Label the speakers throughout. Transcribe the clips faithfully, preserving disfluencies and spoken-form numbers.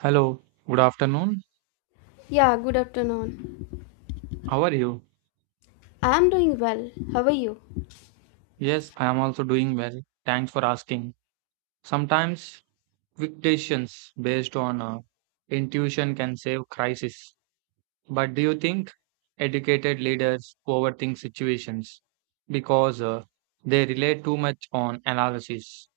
Speaker 1: Hello, good afternoon.
Speaker 2: Yeah, good afternoon.
Speaker 1: How are you?
Speaker 2: I'm doing well. How are you?
Speaker 1: Yes, I am also doing well. Thanks for asking. Sometimes fictions based on uh, intuition can save crisis. But do you think educated leaders overthink situations because uh, they rely too much on analysis?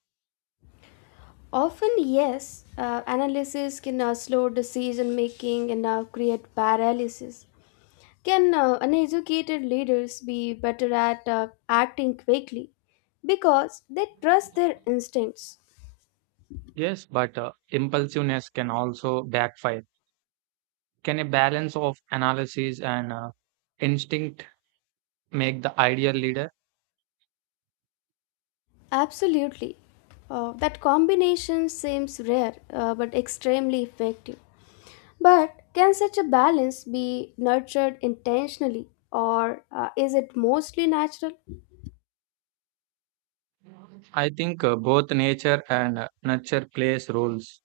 Speaker 2: Often, yes, uh, analysis can uh, slow decision making and uh, create paralysis. Can uh, uneducated leaders be better at uh, acting quickly because they trust their instincts?
Speaker 1: Yes, but uh, impulsiveness can also backfire. Can a balance of analysis and uh, instinct make the ideal leader?
Speaker 2: Absolutely. Uh, that combination seems rare uh, but extremely effective. But can such a balance be nurtured intentionally or uh, is it mostly natural?
Speaker 1: I think uh, both nature and uh, nurture plays roles.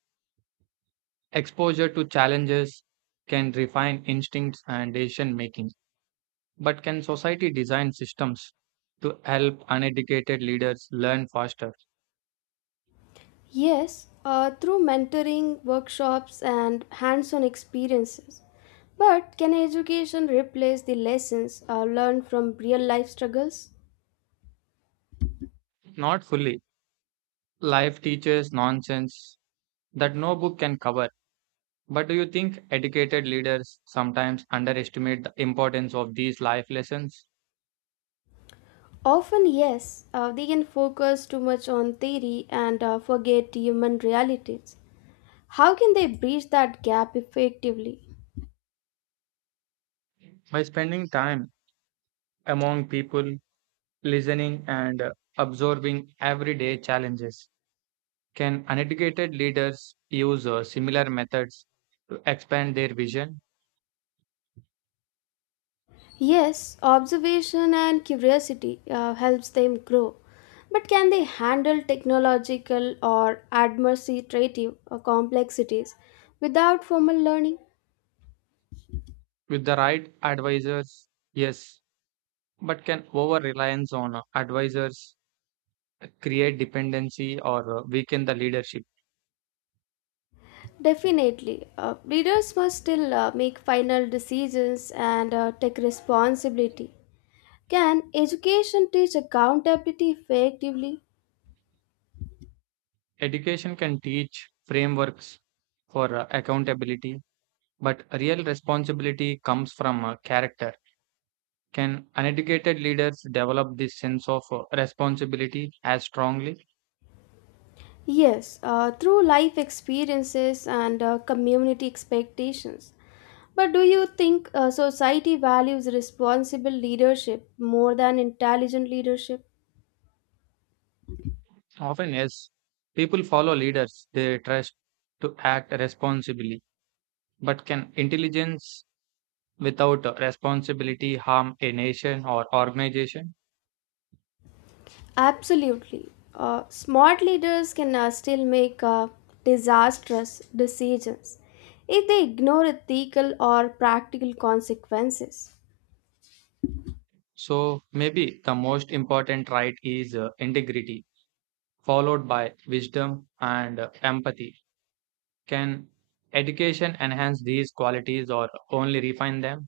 Speaker 1: Exposure to challenges can refine instincts and decision making, but can society design systems to help uneducated leaders learn faster?
Speaker 2: Yes, uh, through mentoring, workshops, and hands on experiences. But can education replace the lessons uh, learned from real life struggles?
Speaker 1: Not fully. Life teaches nonsense that no book can cover. But do you think educated leaders sometimes underestimate the importance of these life lessons?
Speaker 2: Often, yes, uh, they can focus too much on theory and uh, forget human realities. How can they bridge that gap effectively?
Speaker 1: By spending time among people, listening and uh, absorbing everyday challenges, can uneducated leaders use uh, similar methods to expand their vision?
Speaker 2: Yes, observation and curiosity uh, helps them grow. But can they handle technological or administrative uh, complexities without formal learning?
Speaker 1: With the right advisors, yes, but can over reliance on uh, advisors create dependency or uh, weaken the leadership?
Speaker 2: Definitely. Uh, leaders must still uh, make final decisions and uh, take responsibility. Can education teach accountability effectively?
Speaker 1: Education can teach frameworks for uh, accountability, but real responsibility comes from uh, character. Can uneducated leaders develop this sense of uh, responsibility as strongly?
Speaker 2: Yes, uh, through life experiences and uh, community expectations. But do you think uh, society values responsible leadership more than intelligent leadership?
Speaker 1: Often, yes, people follow leaders they trust to act responsibly. But can intelligence without responsibility harm a nation or organization?
Speaker 2: Absolutely. Uh, smart leaders can uh, still make uh, disastrous decisions if they ignore ethical or practical consequences.
Speaker 1: So, maybe the most important right is uh, integrity, followed by wisdom and uh, empathy. Can education enhance these qualities or only refine them?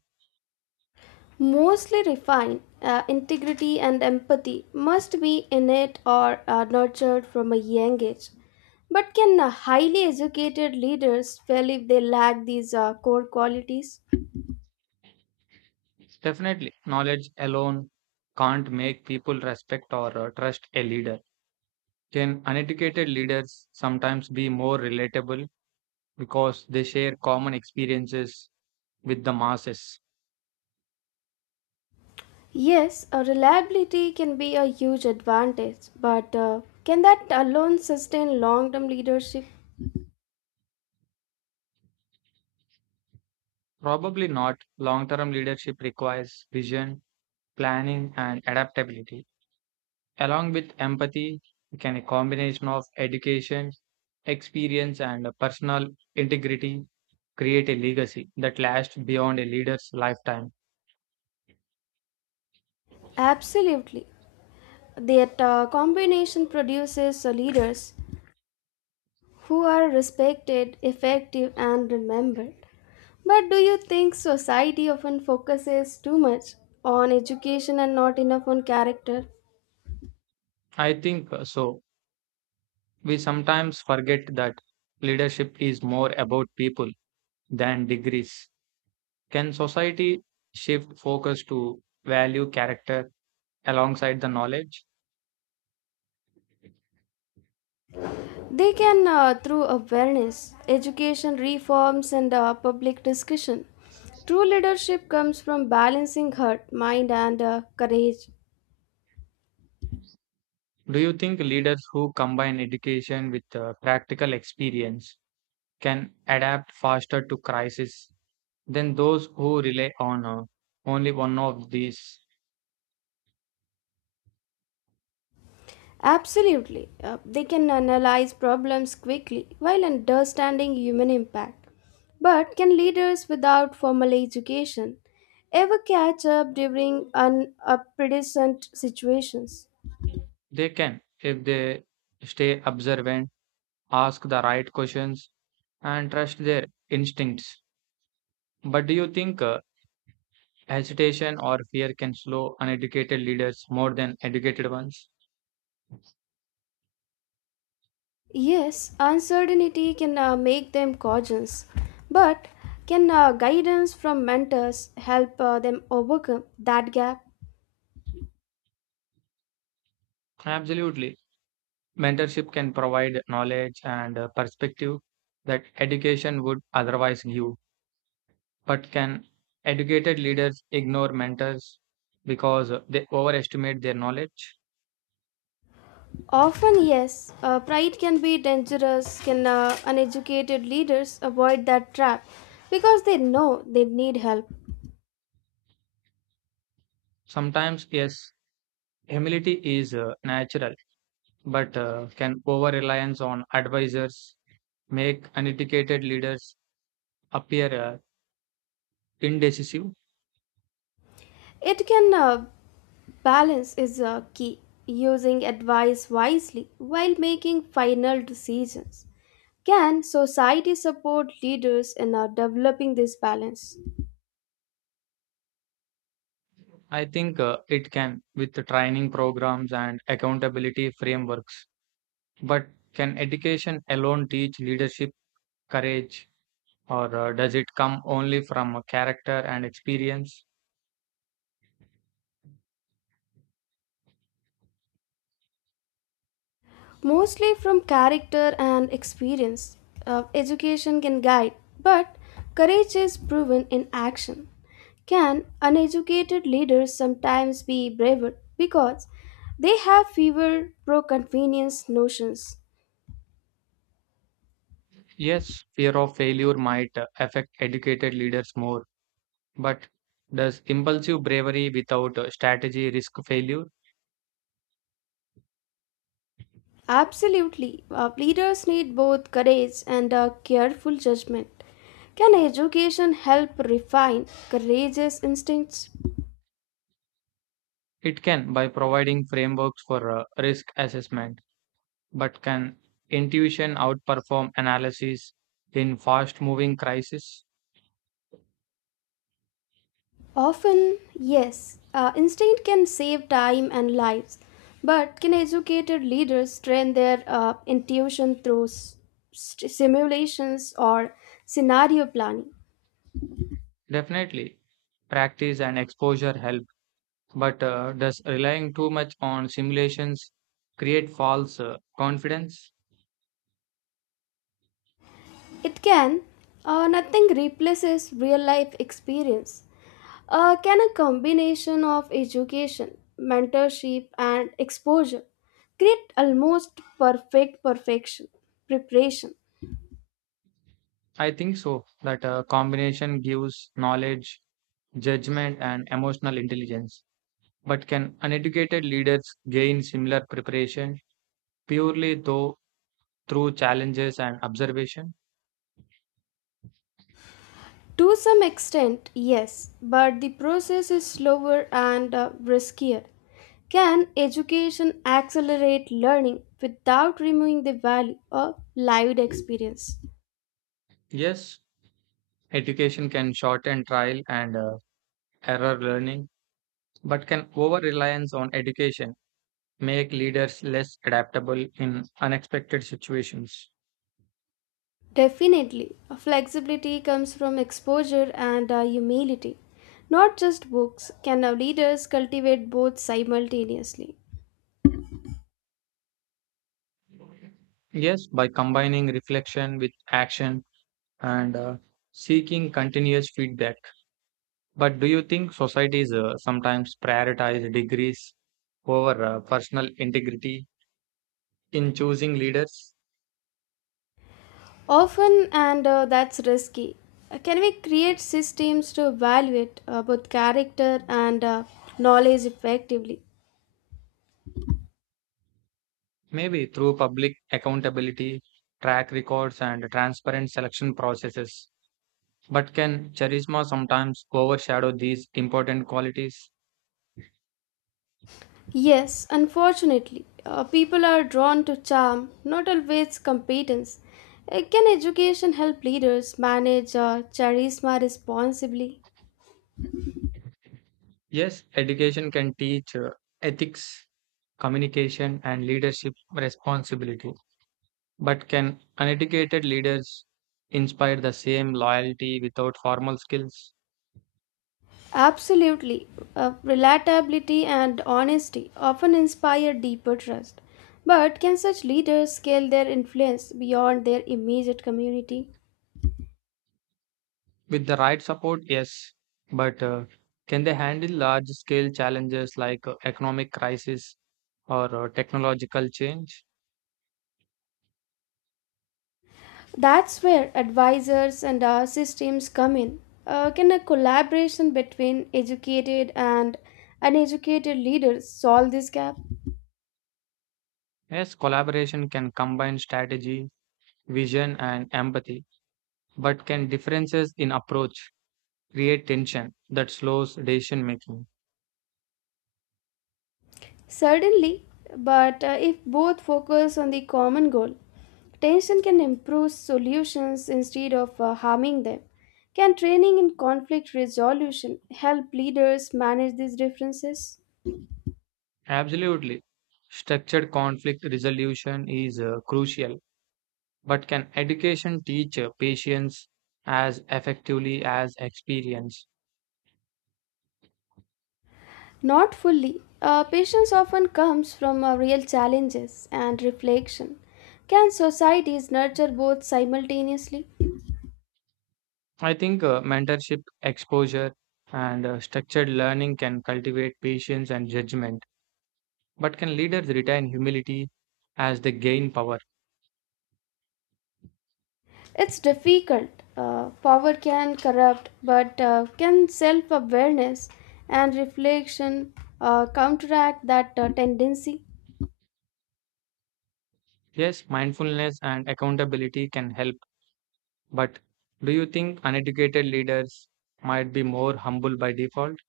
Speaker 2: Mostly refined, uh, integrity and empathy must be innate or uh, nurtured from a young age. But can uh, highly educated leaders fail if they lack these uh, core qualities?
Speaker 1: Definitely, knowledge alone can't make people respect or uh, trust a leader. Can uneducated leaders sometimes be more relatable because they share common experiences with the masses?
Speaker 2: Yes, uh, reliability can be a huge advantage, but uh, can that alone sustain long term leadership?
Speaker 1: Probably not. Long term leadership requires vision, planning, and adaptability. Along with empathy, can a combination of education, experience, and personal integrity create a legacy that lasts beyond a leader's lifetime?
Speaker 2: Absolutely. That uh, combination produces uh, leaders who are respected, effective, and remembered. But do you think society often focuses too much on education and not enough on character?
Speaker 1: I think uh, so. We sometimes forget that leadership is more about people than degrees. Can society shift focus to value character alongside the knowledge?
Speaker 2: They can uh, through awareness, education reforms, and uh, public discussion. True leadership comes from balancing heart, mind, and uh, courage.
Speaker 1: Do you think leaders who combine education with uh, practical experience can adapt faster to crisis than those who rely on uh, only one of these?
Speaker 2: Absolutely. Uh, they can analyze problems quickly while understanding human impact. But can leaders without formal education ever catch up during unprecedented situations?
Speaker 1: They can if they stay observant, ask the right questions, and trust their instincts. But do you think uh, hesitation or fear can slow uneducated leaders more than educated ones?
Speaker 2: Yes, uncertainty can uh, make them cautious, but can uh, guidance from mentors help uh, them overcome that gap?
Speaker 1: Absolutely. Mentorship can provide knowledge and uh, perspective that education would otherwise give. But can educated leaders ignore mentors because uh, they overestimate their knowledge?
Speaker 2: Often, yes. Uh, pride can be dangerous. Can uh, uneducated leaders avoid that trap because they know they need help?
Speaker 1: Sometimes, yes, humility is uh, natural, but uh, can over reliance on advisors make uneducated leaders appear uh, indecisive?
Speaker 2: It can uh, balance is uh, key. Using advice wisely while making final decisions. Can society support leaders in uh, developing this balance?
Speaker 1: I think uh, it can with training programs and accountability frameworks. But can education alone teach leadership, courage, or uh, does it come only from a character and experience?
Speaker 2: Mostly from character and experience. Uh, education can guide, but courage is proven in action. Can uneducated leaders sometimes be braver because they have fewer pro convenience notions?
Speaker 1: Yes, fear of failure might uh, affect educated leaders more, but does impulsive bravery without uh, strategy risk failure?
Speaker 2: Absolutely. Uh, leaders need both courage and a careful judgment. Can education help refine courageous instincts?
Speaker 1: It can by providing frameworks for uh, risk assessment, but can intuition outperform analysis in fast moving crises?
Speaker 2: Often, yes, uh, instinct can save time and lives, but can educated leaders train their uh, intuition through s- st- simulations or scenario planning?
Speaker 1: Definitely. Practice and exposure help. But uh, does relying too much on simulations create false uh, confidence?
Speaker 2: It can. Uh, nothing replaces real life experience. Uh, can a combination of education, mentorship, and exposure create almost perfect perfection preparation?
Speaker 1: I think so. That uh, combination gives knowledge, judgment, and emotional intelligence. But can uneducated leaders gain similar preparation purely though through challenges and observation?
Speaker 2: To some extent, yes, but the process is slower and uh, riskier. Can education accelerate learning without removing the value of lived experience?
Speaker 1: Yes, education can shorten trial and uh, error learning, but can over reliance on education make leaders less adaptable in unexpected situations?
Speaker 2: Definitely, flexibility comes from exposure and uh, humility. Not just books, can our leaders cultivate both simultaneously?
Speaker 1: Yes, by combining reflection with action and uh, seeking continuous feedback. But do you think societies uh, sometimes prioritize degrees over uh, personal integrity in choosing leaders?
Speaker 2: Often, and uh, that's risky. Uh, Can we create systems to evaluate uh, both character and uh, knowledge effectively?
Speaker 1: Maybe through public accountability, track records, and transparent selection processes. But can charisma sometimes overshadow these important qualities?
Speaker 2: Yes, unfortunately, uh, people are drawn to charm, not always competence. Uh, can education help leaders manage uh, charisma responsibly?
Speaker 1: Yes, education can teach uh, ethics, communication, and leadership responsibility. But can uneducated leaders inspire the same loyalty without formal skills?
Speaker 2: Absolutely. Uh, relatability and honesty often inspire deeper trust. But can such leaders scale their influence beyond their immediate community?
Speaker 1: With the right support, yes, but uh, can they handle large scale challenges like uh, economic crisis or uh, technological change?
Speaker 2: That's where advisors and our systems come in. Uh, can a collaboration between educated and uneducated leaders solve this gap?
Speaker 1: Yes, collaboration can combine strategy, vision, and empathy, but can differences in approach create tension that slows decision making?
Speaker 2: Certainly, but uh, if both focus on the common goal, tension can improve solutions instead of uh, harming them. Can training in conflict resolution help leaders manage these differences?
Speaker 1: Absolutely. Structured conflict resolution is uh, crucial. But can education teach uh, patience as effectively as experience?
Speaker 2: Not fully. Uh, patience often comes from uh, real challenges and reflection. Can societies nurture both simultaneously?
Speaker 1: I think uh, mentorship, exposure, and uh, structured learning can cultivate patience and judgment. But can leaders retain humility as they gain power?
Speaker 2: It's difficult. Uh, power can corrupt, but uh, can self awareness and reflection uh, counteract that uh, tendency?
Speaker 1: Yes, mindfulness and accountability can help. But do you think uneducated leaders might be more humble by default?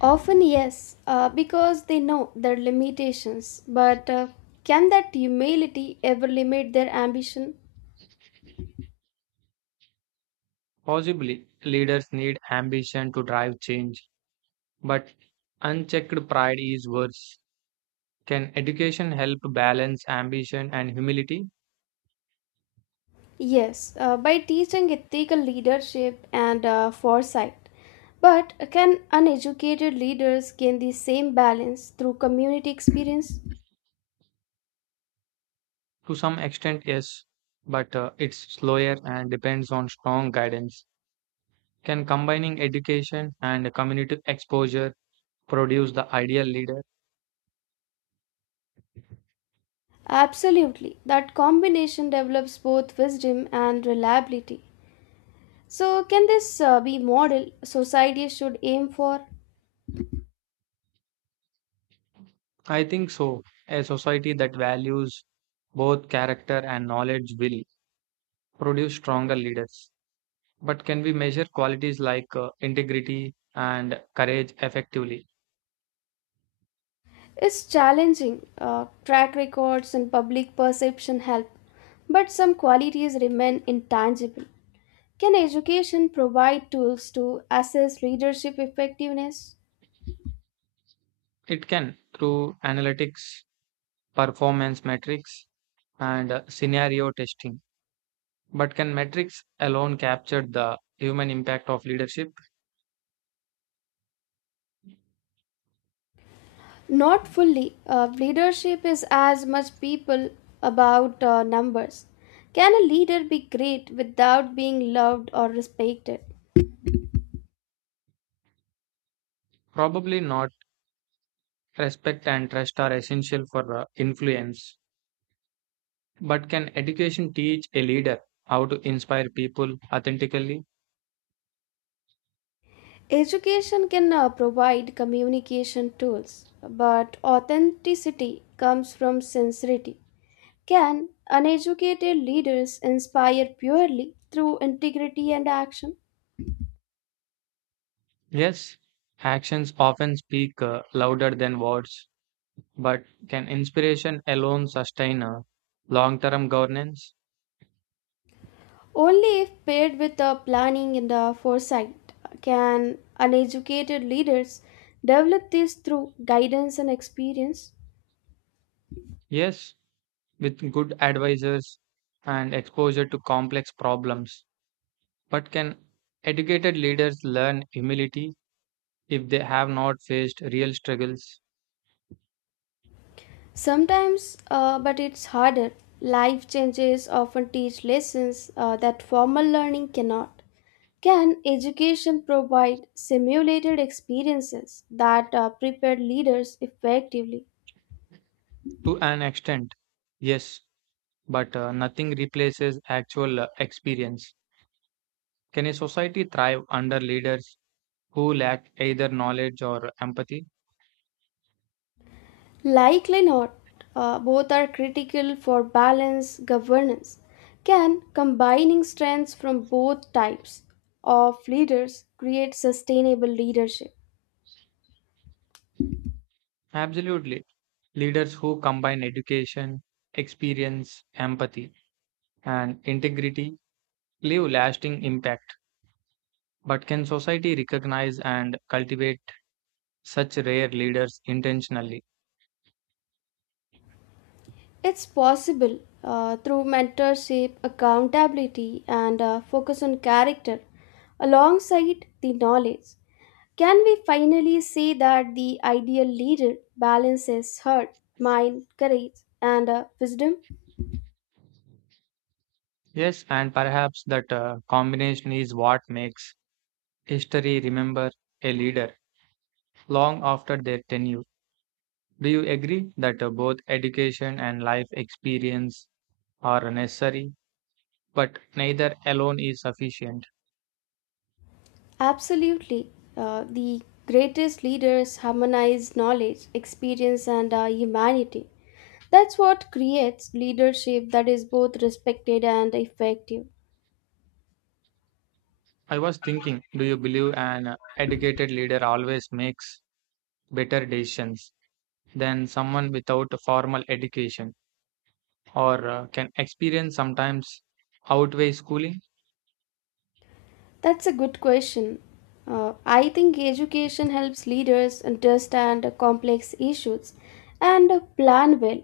Speaker 2: Often, yes, uh, because they know their limitations. But uh, can that humility ever limit their ambition?
Speaker 1: Possibly, leaders need ambition to drive change, but unchecked pride is worse. Can education help balance ambition and humility?
Speaker 2: Yes, uh, by teaching ethical leadership and uh, foresight. But can uneducated leaders gain the same balance through community experience?
Speaker 1: To some extent, yes, but uh, it's slower and depends on strong guidance. Can combining education and community exposure produce the ideal leader?
Speaker 2: Absolutely. That combination develops both wisdom and reliability. So, can this uh, be model society should aim for?
Speaker 1: I think so. A society that values both character and knowledge will produce stronger leaders. But can we measure qualities like uh, integrity and courage effectively?
Speaker 2: It's challenging. Uh, track records and public perception help, but some qualities remain intangible. Can education provide tools to assess leadership effectiveness?
Speaker 1: It can through analytics, performance metrics, and uh, scenario testing. But can metrics alone capture the human impact of leadership?
Speaker 2: Not fully. Uh, leadership is as much people about uh, numbers. Can a leader be great without being loved or respected?
Speaker 1: Probably not. Respect and trust are essential for uh, influence. But can education teach a leader how to inspire people authentically?
Speaker 2: Education can uh, provide communication tools, but authenticity comes from sincerity. Can uneducated leaders inspire purely through integrity and action?
Speaker 1: Yes, actions often speak uh, louder than words. But can inspiration alone sustain a long term governance?
Speaker 2: Only if paired with the planning and the foresight can uneducated leaders develop this through guidance and experience.
Speaker 1: Yes, with good advisors and exposure to complex problems. But can educated leaders learn humility if they have not faced real struggles?
Speaker 2: Sometimes, uh, but it's harder. Life changes often teach lessons uh, that formal learning cannot. Can education provide simulated experiences that uh, prepare leaders effectively?
Speaker 1: To an extent, yes, but uh, nothing replaces actual uh, experience. Can a society thrive under leaders who lack either knowledge or empathy?
Speaker 2: Likely not. Uh, both are critical for balanced governance. Can combining strengths from both types of leaders create sustainable leadership?
Speaker 1: Absolutely. Leaders who combine education, experience, empathy, and integrity leave lasting impact. But can society recognize and cultivate such rare leaders intentionally?
Speaker 2: It's possible uh, through mentorship, accountability, and uh, focus on character alongside the knowledge. Can we finally say that the ideal leader balances heart, mind, courage, and uh, wisdom?
Speaker 1: Yes, and perhaps that uh, combination is what makes history remember a leader long after their tenure. Do you agree that uh, both education and life experience are necessary, but neither alone is sufficient?
Speaker 2: Absolutely. Uh, the greatest leaders harmonize knowledge, experience, and uh, humanity. That's what creates leadership that is both respected and effective.
Speaker 1: I was thinking, do you believe an uh, educated leader always makes better decisions than someone without a formal education, or uh, can experience sometimes outweigh schooling?
Speaker 2: That's a good question. Uh, I think education helps leaders understand complex issues and plan well.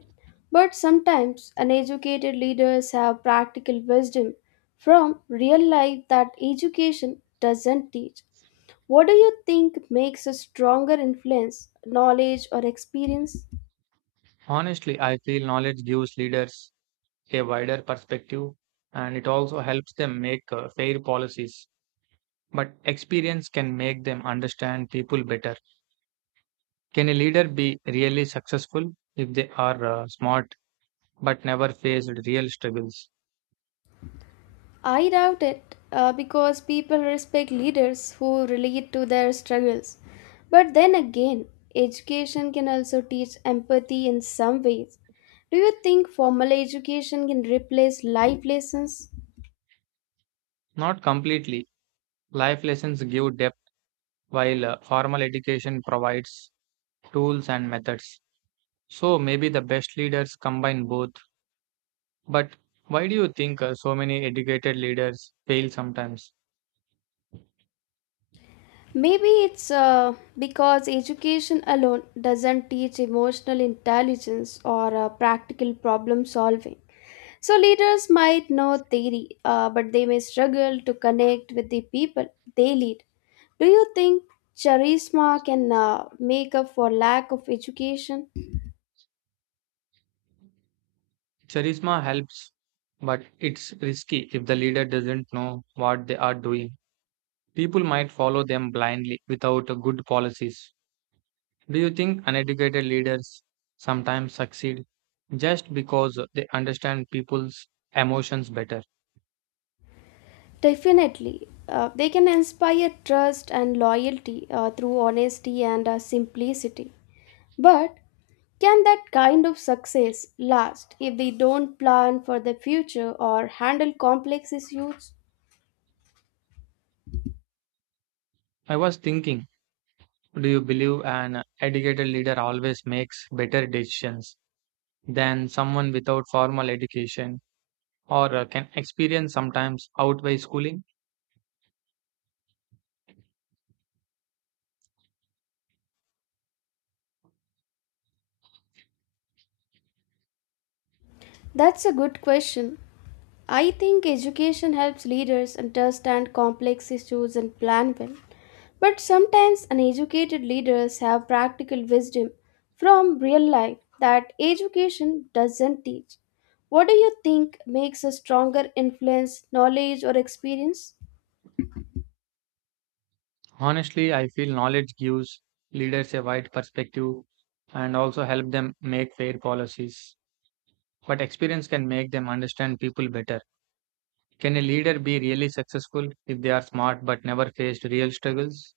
Speaker 2: But sometimes uneducated leaders have practical wisdom from real life that education doesn't teach. What do you think makes a stronger influence, knowledge or experience?
Speaker 1: Honestly, I feel knowledge gives leaders a wider perspective and it also helps them make uh, fair policies. But experience can make them understand people better. Can a leader be really successful if they are uh, smart but never faced real struggles?
Speaker 2: I doubt it uh, because people respect leaders who relate to their struggles. But then again, education can also teach empathy in some ways. Do you think formal education can replace life lessons?
Speaker 1: Not completely. Life lessons give depth while uh, formal education provides tools and methods. So maybe the best leaders combine both. But why do you think uh, so many educated leaders fail sometimes?
Speaker 2: Maybe it's uh, because education alone doesn't teach emotional intelligence or uh, practical problem solving. So, leaders might know theory, uh, but they may struggle to connect with the people they lead. Do you think charisma can uh, make up for lack of education?
Speaker 1: Charisma helps, but it's risky if the leader doesn't know what they are doing. People might follow them blindly without uh, good policies. Do you think uneducated leaders sometimes succeed just because they understand people's emotions better?
Speaker 2: Definitely. Uh, they can inspire trust and loyalty uh, through honesty and uh, simplicity. But can that kind of success last if they don't plan for the future or handle complex issues?
Speaker 1: I was thinking, do you believe an educated leader always makes better decisions than someone without formal education, or uh, can experience sometimes outweigh schooling?
Speaker 2: That's a good question. I think education helps leaders understand complex issues and plan well. But sometimes uneducated leaders have practical wisdom from real life that education doesn't teach. What do you think makes a stronger influence, knowledge, or experience?
Speaker 1: Honestly, I feel knowledge gives leaders a wide perspective and also help them make fair policies. But experience can make them understand people better. Can a leader be really successful if they are smart but never faced real struggles?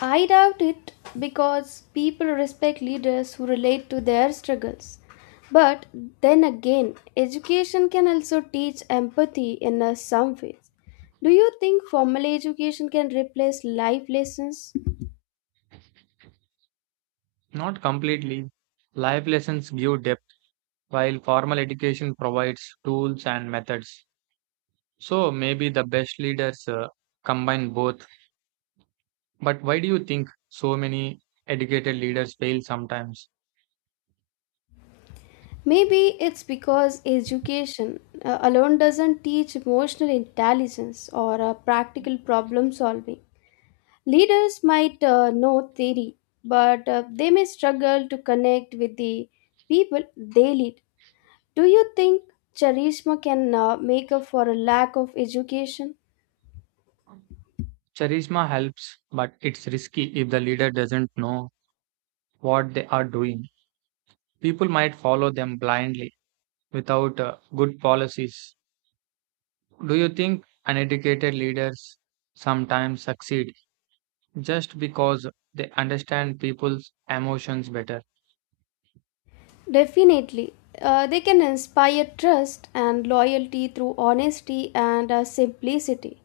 Speaker 2: I doubt it because people respect leaders who relate to their struggles. But then again, education can also teach empathy in a some ways. Do you think formal education can replace life lessons?
Speaker 1: Not completely. Life lessons give depth, while formal education provides tools and methods. So maybe the best leaders uh, combine both. But why do you think so many educated leaders fail sometimes?
Speaker 2: Maybe it's because education uh, alone doesn't teach emotional intelligence or uh, practical problem solving. Leaders might uh, know theory, but uh, they may struggle to connect with the people they lead. Do you think charisma can uh, make up for a lack of education?
Speaker 1: Charisma helps, but it's risky if the leader doesn't know what they are doing. People might follow them blindly without uh, good policies. Do you think uneducated leaders sometimes succeed just because they understand people's emotions better?
Speaker 2: Definitely. Uh, they can inspire trust and loyalty through honesty and uh, simplicity.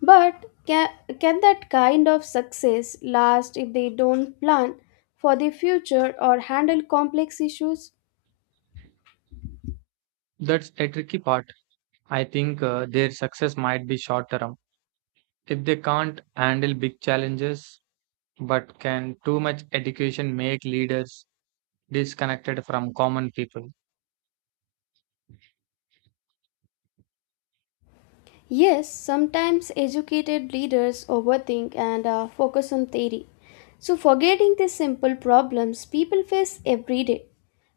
Speaker 2: But can, can that kind of success last if they don't plan for the future or handle complex issues?
Speaker 1: That's a tricky part. I think uh, their success might be short term. If they can't handle big challenges, but can too much education make leaders disconnected from common people?
Speaker 2: Yes, sometimes educated leaders overthink and uh, focus on theory. So, forgetting the simple problems people face every day.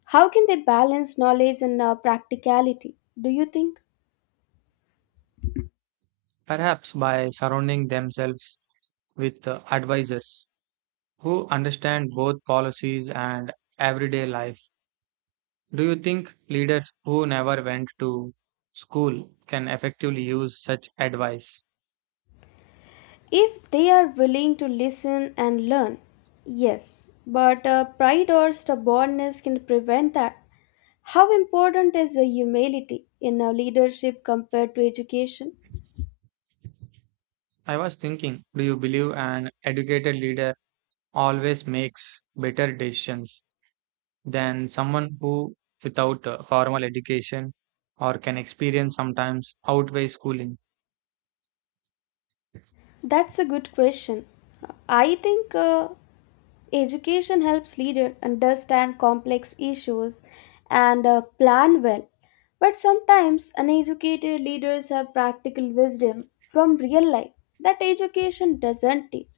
Speaker 2: How can they balance knowledge and uh, practicality, do you think?
Speaker 1: Perhaps by surrounding themselves with uh, advisors who understand both policies and everyday life. Do you think leaders who never went to school can effectively use such advice?
Speaker 2: If they are willing to listen and learn, yes, but uh, pride or stubbornness can prevent that. How important is the humility in uh, leadership compared to education?
Speaker 1: I was thinking, do you believe an educated leader always makes better decisions than someone who, without uh, formal education or can experience, sometimes outweigh schooling?
Speaker 2: That's a good question. I think uh, education helps leaders understand complex issues and uh, plan well. But sometimes uneducated leaders have practical wisdom from real life that education doesn't teach.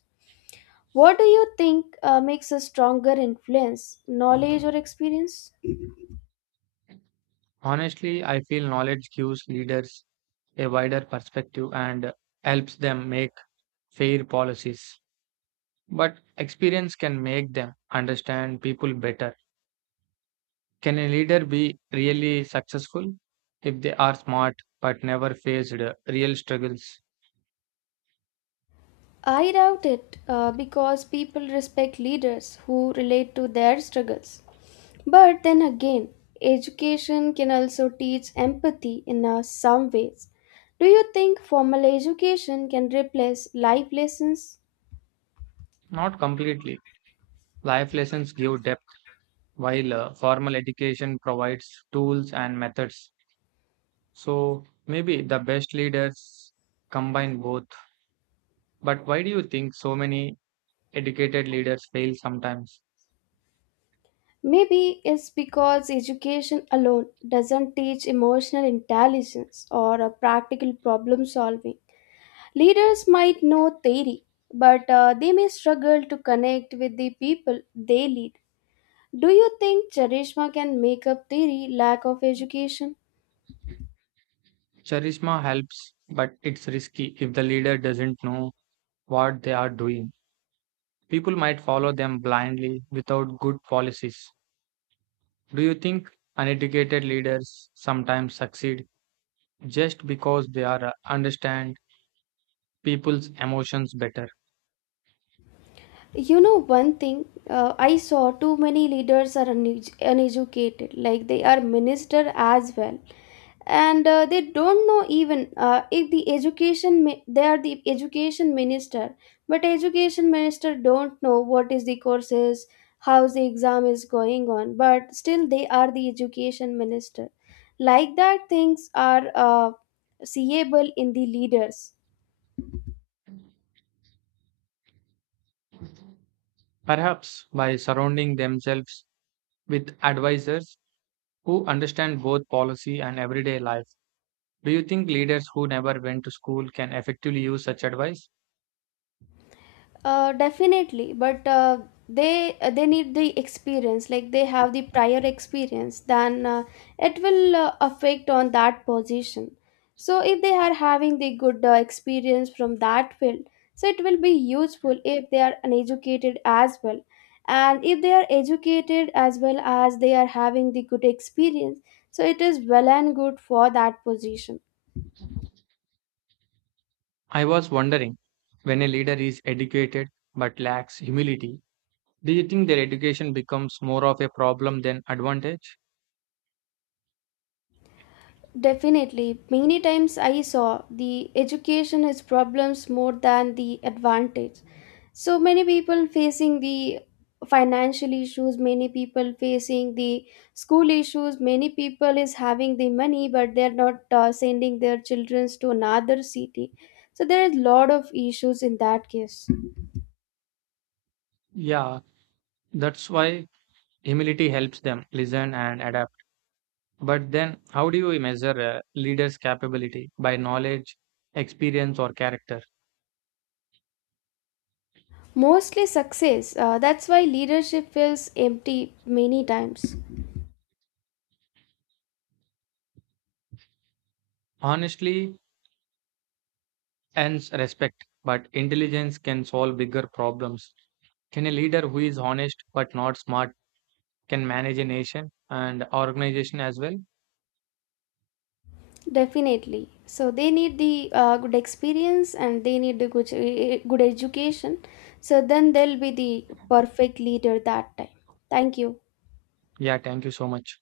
Speaker 2: What do you think uh, makes a stronger influence, knowledge or experience?
Speaker 1: Honestly, I feel knowledge gives leaders a wider perspective and helps them make fair policies. But experience can make them understand people better. Can a leader be really successful if they are smart but never faced uh, real struggles?
Speaker 2: I doubt it uh, because people respect leaders who relate to their struggles. But then again, education can also teach empathy in uh, some ways. Do you think formal education can replace life lessons?
Speaker 1: Not completely. Life lessons give depth, while uh, formal education provides tools and methods. So maybe the best leaders combine both. But why do you think so many educated leaders fail sometimes?
Speaker 2: Maybe it's because education alone doesn't teach emotional intelligence or uh, practical problem solving. Leaders might know theory, but uh, they may struggle to connect with the people they lead. Do you think Charishma can make up theory lack of education?
Speaker 1: Charisma helps, but it's risky if the leader doesn't know what they are doing. People might follow them blindly without good policies. Do you think uneducated leaders sometimes succeed just because they are uh, understand people's emotions better?
Speaker 2: You know one thing, uh, I saw too many leaders are unedu- uneducated, like they are minister as well, and uh, they don't know even uh, if the education mi- they are the education minister, but education minister don't know what is the courses, how the exam is going on, but still they are the education minister. Like that, things are uh, seeable in the leaders.
Speaker 1: Perhaps by surrounding themselves with advisors who understand both policy and everyday life. Do you think leaders who never went to school can effectively use such advice?
Speaker 2: Uh, definitely, but uh, they uh, they need the experience. Like they have the prior experience, then uh, it will uh, affect on that position. So if they are having the good uh, experience from that field, so it will be useful if they are uneducated as well. And if they are educated as well as they are having the good experience, so it is well and good for that position.
Speaker 1: I was wondering when a leader is educated but lacks humility, do you think their education becomes more of a problem than advantage?
Speaker 2: Definitely. Many times I saw the education has problems more than the advantage. So many people facing the financial issues, many people facing the school issues, many people is having the money but they are not uh, sending their children to another city. So there is lot of issues in that case.
Speaker 1: Yeah, that's why humility helps them listen and adapt. But then, how do you measure a leader's capability by knowledge, experience, or character?
Speaker 2: Mostly success. Uh, that's why leadership feels empty many times.
Speaker 1: Honestly, earns respect, but intelligence can solve bigger problems. Can a leader who is honest but not smart can manage a nation and organization as well?
Speaker 2: Definitely. So they need the uh, good experience and they need the good, good education. So then they'll be the perfect leader that time. Thank you.
Speaker 1: Yeah, thank you so much.